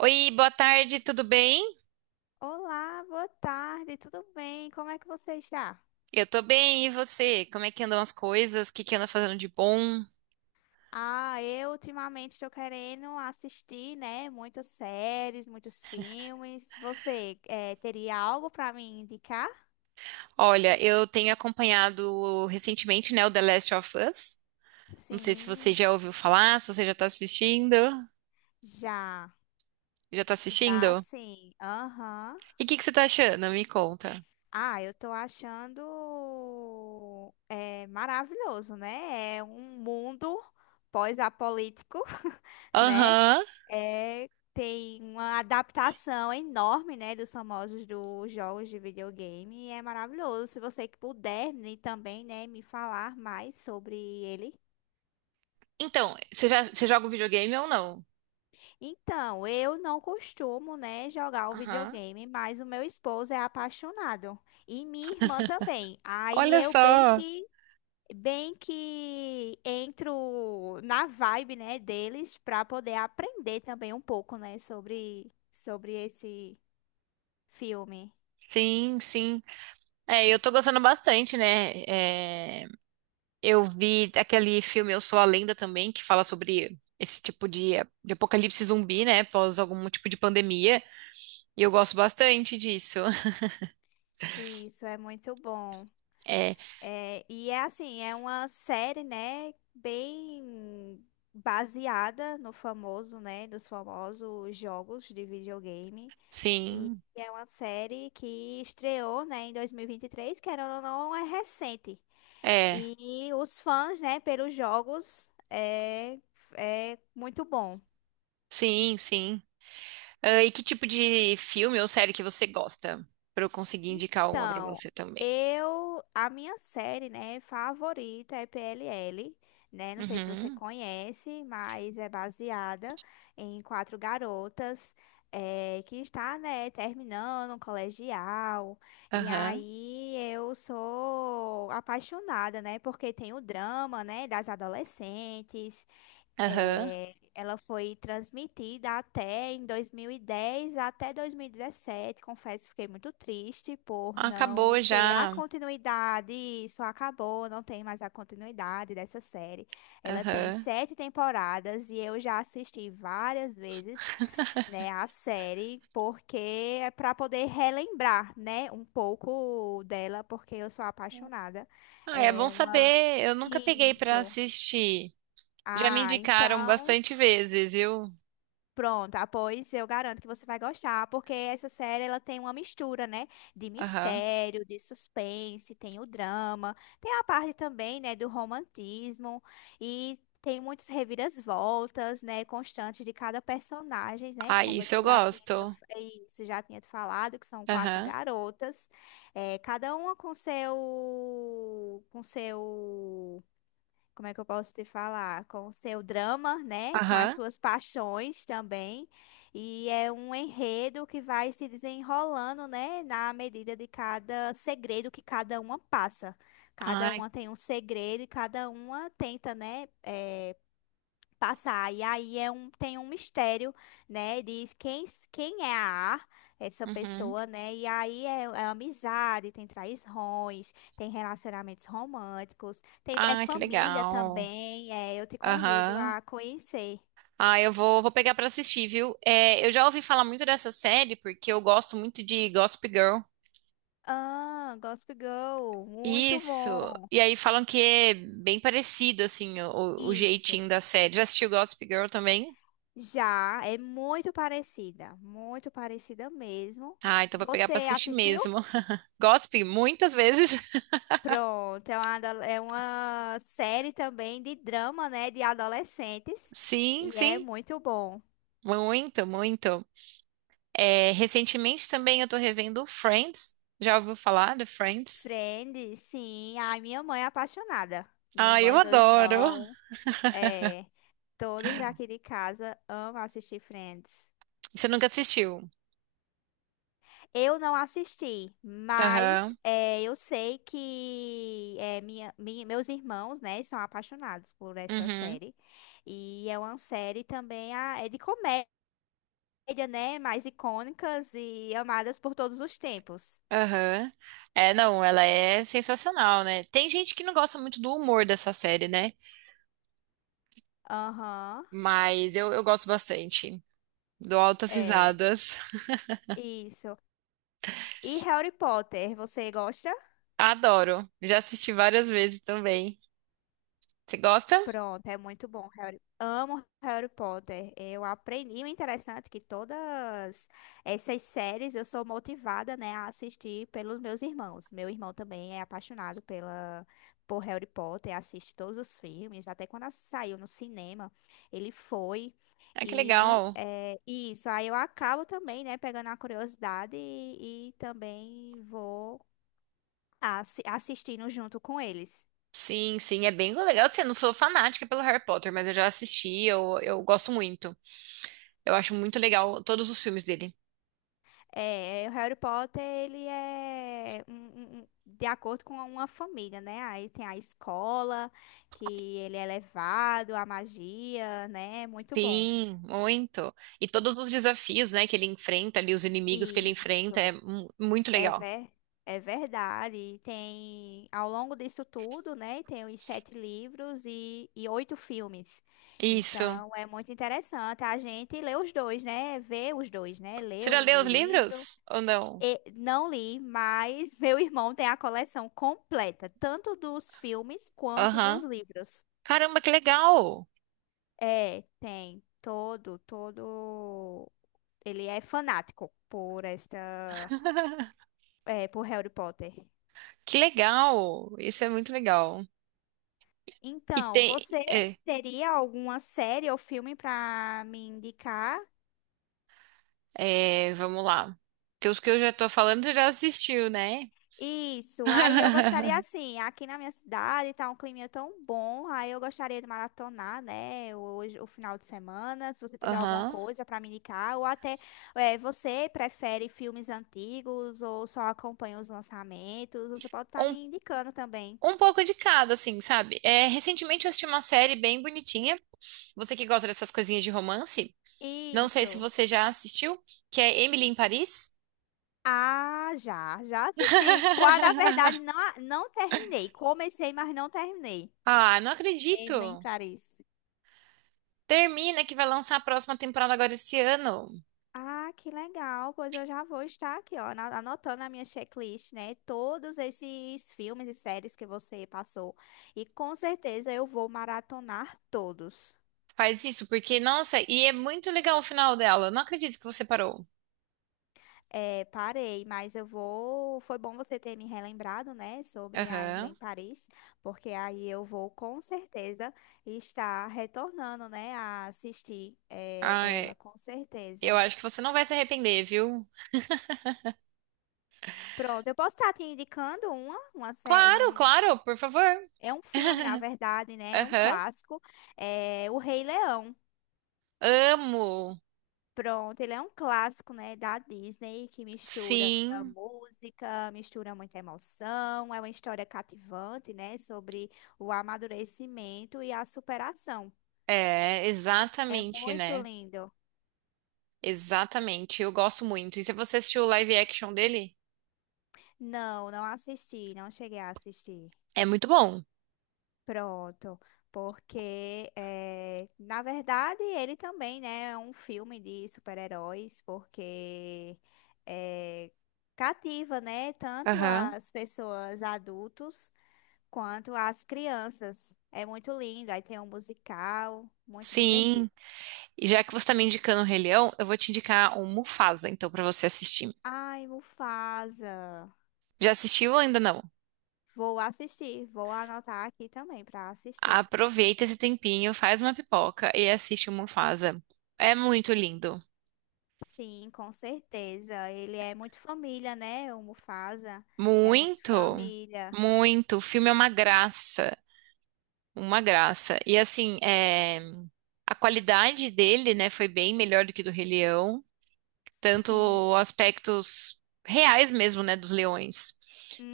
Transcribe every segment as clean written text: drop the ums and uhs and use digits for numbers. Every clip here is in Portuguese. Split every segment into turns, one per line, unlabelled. Oi, boa tarde, tudo bem?
Olá, boa tarde, tudo bem? Como é que você está?
Eu tô bem, e você? Como é que andam as coisas? O que que anda fazendo de bom?
Ah, eu ultimamente estou querendo assistir, né, muitas séries, muitos filmes. Você teria algo para me indicar?
Olha, eu tenho acompanhado recentemente, né, o The Last of Us. Não sei se você
Sim,
já ouviu falar, se você já tá assistindo.
já,
Já tá
já
assistindo?
sim. Aham.
E o que que você tá achando? Me conta.
Ah, eu tô achando maravilhoso, né? É um mundo pós-apolítico, né?
Aham.
É, tem uma adaptação enorme, né, dos famosos dos jogos de videogame e é maravilhoso. Se você que puder me também, né, me falar mais sobre ele.
Então, você joga um videogame ou não?
Então, eu não costumo, né, jogar o
Aham.
videogame, mas o meu esposo é apaixonado e minha irmã também. Aí
Olha
eu bem
só.
que Bem que entro na vibe, né, deles para poder aprender também um pouco, né, sobre esse filme.
Sim, sim. É, eu tô gostando bastante, né? É, eu vi aquele filme Eu Sou a Lenda também, que fala sobre de apocalipse zumbi, né? Após algum tipo de pandemia. E eu gosto bastante disso.
Isso é muito bom.
É,
É, e é assim, é uma série, né, bem baseada no famoso, né, dos famosos jogos de videogame. E
sim.
é uma série que estreou, né, em 2023, que era ou não, é recente.
É,
E os fãs, né, pelos jogos é muito bom.
sim, sim. Ah, e que tipo de filme ou série que você gosta? Pra eu conseguir indicar uma pra
Então,
você também.
a minha série, né, favorita é PLL, né? Não sei se você
Uhum.
conhece, mas é baseada em quatro garotas que está, né, terminando o colegial. E
Aham.
aí eu sou apaixonada, né? Porque tem o drama, né, das adolescentes,
Aham.
ela foi transmitida até em 2010 até 2017. Confesso, que fiquei muito triste por
Acabou
não ter a
já.
continuidade. Isso acabou, não tem mais a continuidade dessa série. Ela tem
Aham.
sete temporadas e eu já assisti várias vezes, né, a série, porque é para poder relembrar, né, um pouco dela, porque eu sou apaixonada.
Ah, é bom
É uma...
saber. Eu nunca peguei pra
Isso.
assistir. Já me
Ah,
indicaram
então
bastante vezes, viu?
Pronto, pois eu garanto que você vai gostar, porque essa série ela tem uma mistura, né, de
Aham.
mistério, de suspense, tem o drama, tem a parte também, né, do romantismo e tem muitas reviravoltas, né, constantes de cada personagem, né,
Ah,
como eu
isso eu
já tinha
gosto.
é isso, já tinha te falado, que são quatro
Aham,
garotas, cada uma com seu como é que eu posso te falar? Com o seu drama, né? Com as
aham.
suas paixões também. E é um enredo que vai se desenrolando, né? Na medida de cada segredo que cada uma passa. Cada
Ai,
uma tem um segredo e cada uma tenta, né? Passar. E aí tem um mistério, né? Diz quem, quem é a A, essa
uhum.
pessoa, né? E aí é amizade, tem traições, tem relacionamentos românticos, tem, é
Ah, que
família
legal.
também. É, eu te convido
Aham.
a conhecer.
Ah, vou pegar pra assistir, viu? É, eu já ouvi falar muito dessa série porque eu gosto muito de Gossip Girl.
Ah, Gossip Girl, muito
Isso.
bom.
E aí falam que é bem parecido, assim, o
Isso.
jeitinho da série. Já assistiu Gossip Girl também?
Já é muito parecida mesmo.
Ah, então vou pegar
Você
pra assistir
assistiu?
mesmo. Gossip muitas vezes.
Pronto, é uma série também de drama, né, de adolescentes.
Sim,
E é
sim.
muito bom.
Muito, muito. É, recentemente também eu tô revendo Friends. Já ouviu falar de Friends?
Friends, sim. Ai, minha mãe é apaixonada. Minha
Ah, eu
mãe, meu
adoro.
irmão, é, todos já aqui de casa amam assistir Friends.
Você nunca assistiu?
Eu não assisti, mas
Aham,
eu sei que meus irmãos, né, são apaixonados por essa
uhum,
série. E é uma série também é de comédia. Comédia, né? Mais icônicas e amadas por todos os tempos.
aham. É, não, ela é sensacional, né? Tem gente que não gosta muito do humor dessa série, né?
Aham,
Mas eu gosto bastante. Dou altas
é.
risadas.
Isso. E Harry Potter, você gosta?
Adoro. Já assisti várias vezes também. Você gosta?
Pronto, é muito bom. Harry. Amo Harry Potter. Eu aprendi o interessante é que todas essas séries eu sou motivada, né, a assistir pelos meus irmãos. Meu irmão também é apaixonado pela por Harry Potter, assiste todos os filmes, até quando saiu no cinema, ele foi.
Ah, que
E
legal.
e isso, aí eu acabo também, né, pegando a curiosidade e também vou assistindo junto com eles.
Sim, sim, é bem legal. Assim, eu não sou fanática pelo Harry Potter, mas eu já assisti, eu gosto muito. Eu acho muito legal todos os filmes dele.
É, é, o Harry Potter, ele é de acordo com uma família, né? Aí tem a escola, que ele é levado, a magia, né? Muito bom.
Sim, muito. E todos os desafios, né, que ele enfrenta ali, os inimigos que ele enfrenta, é
Isso,
muito
é,
legal.
ver, é verdade. E tem, ao longo disso tudo, né? Tem os sete livros e oito filmes.
Isso.
Então, é muito interessante. A gente lê os dois, né? Vê os dois, né? Lê
Você
o
já leu
o
os
livro.
livros? Ou não?
Não li, mas meu irmão tem a coleção completa, tanto dos filmes quanto dos
Aham.
livros.
Caramba, que legal!
É, tem todo, todo. Ele é fanático por esta, por Harry Potter.
Que legal! Isso é muito legal. E
Então,
tem.
você
É,
teria alguma série ou filme para me indicar?
é, vamos lá. Porque os que eu já tô falando, você já assistiu, né?
Isso, aí eu gostaria assim, aqui na minha cidade tá um clima tão bom, aí eu gostaria de maratonar, né, hoje, o final de semana, se você tiver alguma
Aham.
coisa para me indicar, ou até você prefere filmes antigos ou só acompanha os lançamentos, você pode estar me indicando também.
Um pouco de cada, assim, sabe? É, recentemente eu assisti uma série bem bonitinha. Você que gosta dessas coisinhas de romance, não sei se
Isso.
você já assistiu, que é Emily em Paris.
Ah, já, já assisti. Na verdade, não, não terminei. Comecei, mas não terminei.
Ah, não acredito.
Emily Paris.
Termina que vai lançar a próxima temporada agora esse ano.
Ah, que legal. Pois eu já vou estar aqui, ó, anotando na minha checklist, né? Todos esses filmes e séries que você passou. E com certeza eu vou maratonar todos.
Faz isso, porque, nossa, e é muito legal o final dela. Não acredito que você parou.
É, parei, mas eu vou. Foi bom você ter me relembrado, né, sobre a Emily em
Aham.
Paris, porque aí eu vou com certeza estar retornando, né, a assistir
Ai,
ela, com
eu
certeza.
acho que você não vai se arrepender, viu?
Pronto, eu posso estar te indicando uma série.
Claro, claro, por favor.
É um filme, na verdade, né? É um
Aham.
clássico. É O Rei Leão.
Amo.
Pronto, ele é um clássico, né, da Disney que mistura
Sim.
música, mistura muita emoção, é uma história cativante, né, sobre o amadurecimento e a superação.
É,
É
exatamente,
muito
né?
lindo.
Exatamente. Eu gosto muito. E se você assistiu o live action dele,
Não, não assisti, não cheguei a assistir.
é muito bom.
Pronto, porque na verdade ele também, né, é um filme de super-heróis, porque eh, cativa, né, tanto
Aham.
as pessoas adultos quanto as crianças. É muito lindo, aí tem um musical, muito divertido.
Sim. E já que você tá me indicando o Rei Leão, eu vou te indicar o Mufasa, então, pra você assistir.
Ai, Mufasa,
Já assistiu ou ainda não?
vou assistir, vou anotar aqui também para assistir.
Aproveita esse tempinho, faz uma pipoca e assiste o Mufasa. É muito lindo.
Sim, com certeza. Ele é muito família, né? O Mufasa é muito
Muito,
família.
muito. O filme é uma graça. Uma graça. E assim, é... A qualidade dele, né, foi bem melhor do que do Rei Leão,
Sim.
tanto aspectos reais mesmo, né, dos leões.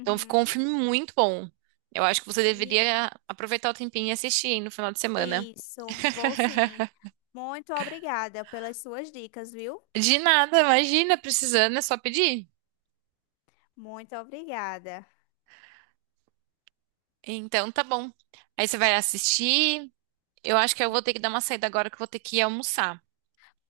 Então ficou um filme muito bom. Eu acho que você
E
deveria aproveitar o tempinho e assistir hein, no final de semana.
isso, vou sim. Muito obrigada pelas suas dicas, viu?
De nada, imagina, precisando, é só pedir.
Muito obrigada.
Então tá bom. Aí você vai assistir. Eu acho que eu vou ter que dar uma saída agora que eu vou ter que ir almoçar.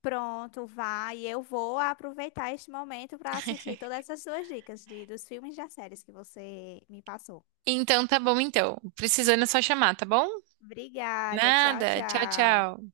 Pronto, vai. Eu vou aproveitar este momento para assistir todas essas suas dicas dos filmes e das séries que você me passou.
Então tá bom, então. Precisando é só chamar, tá bom?
Obrigada. Tchau,
Nada. Tchau,
tchau.
tchau.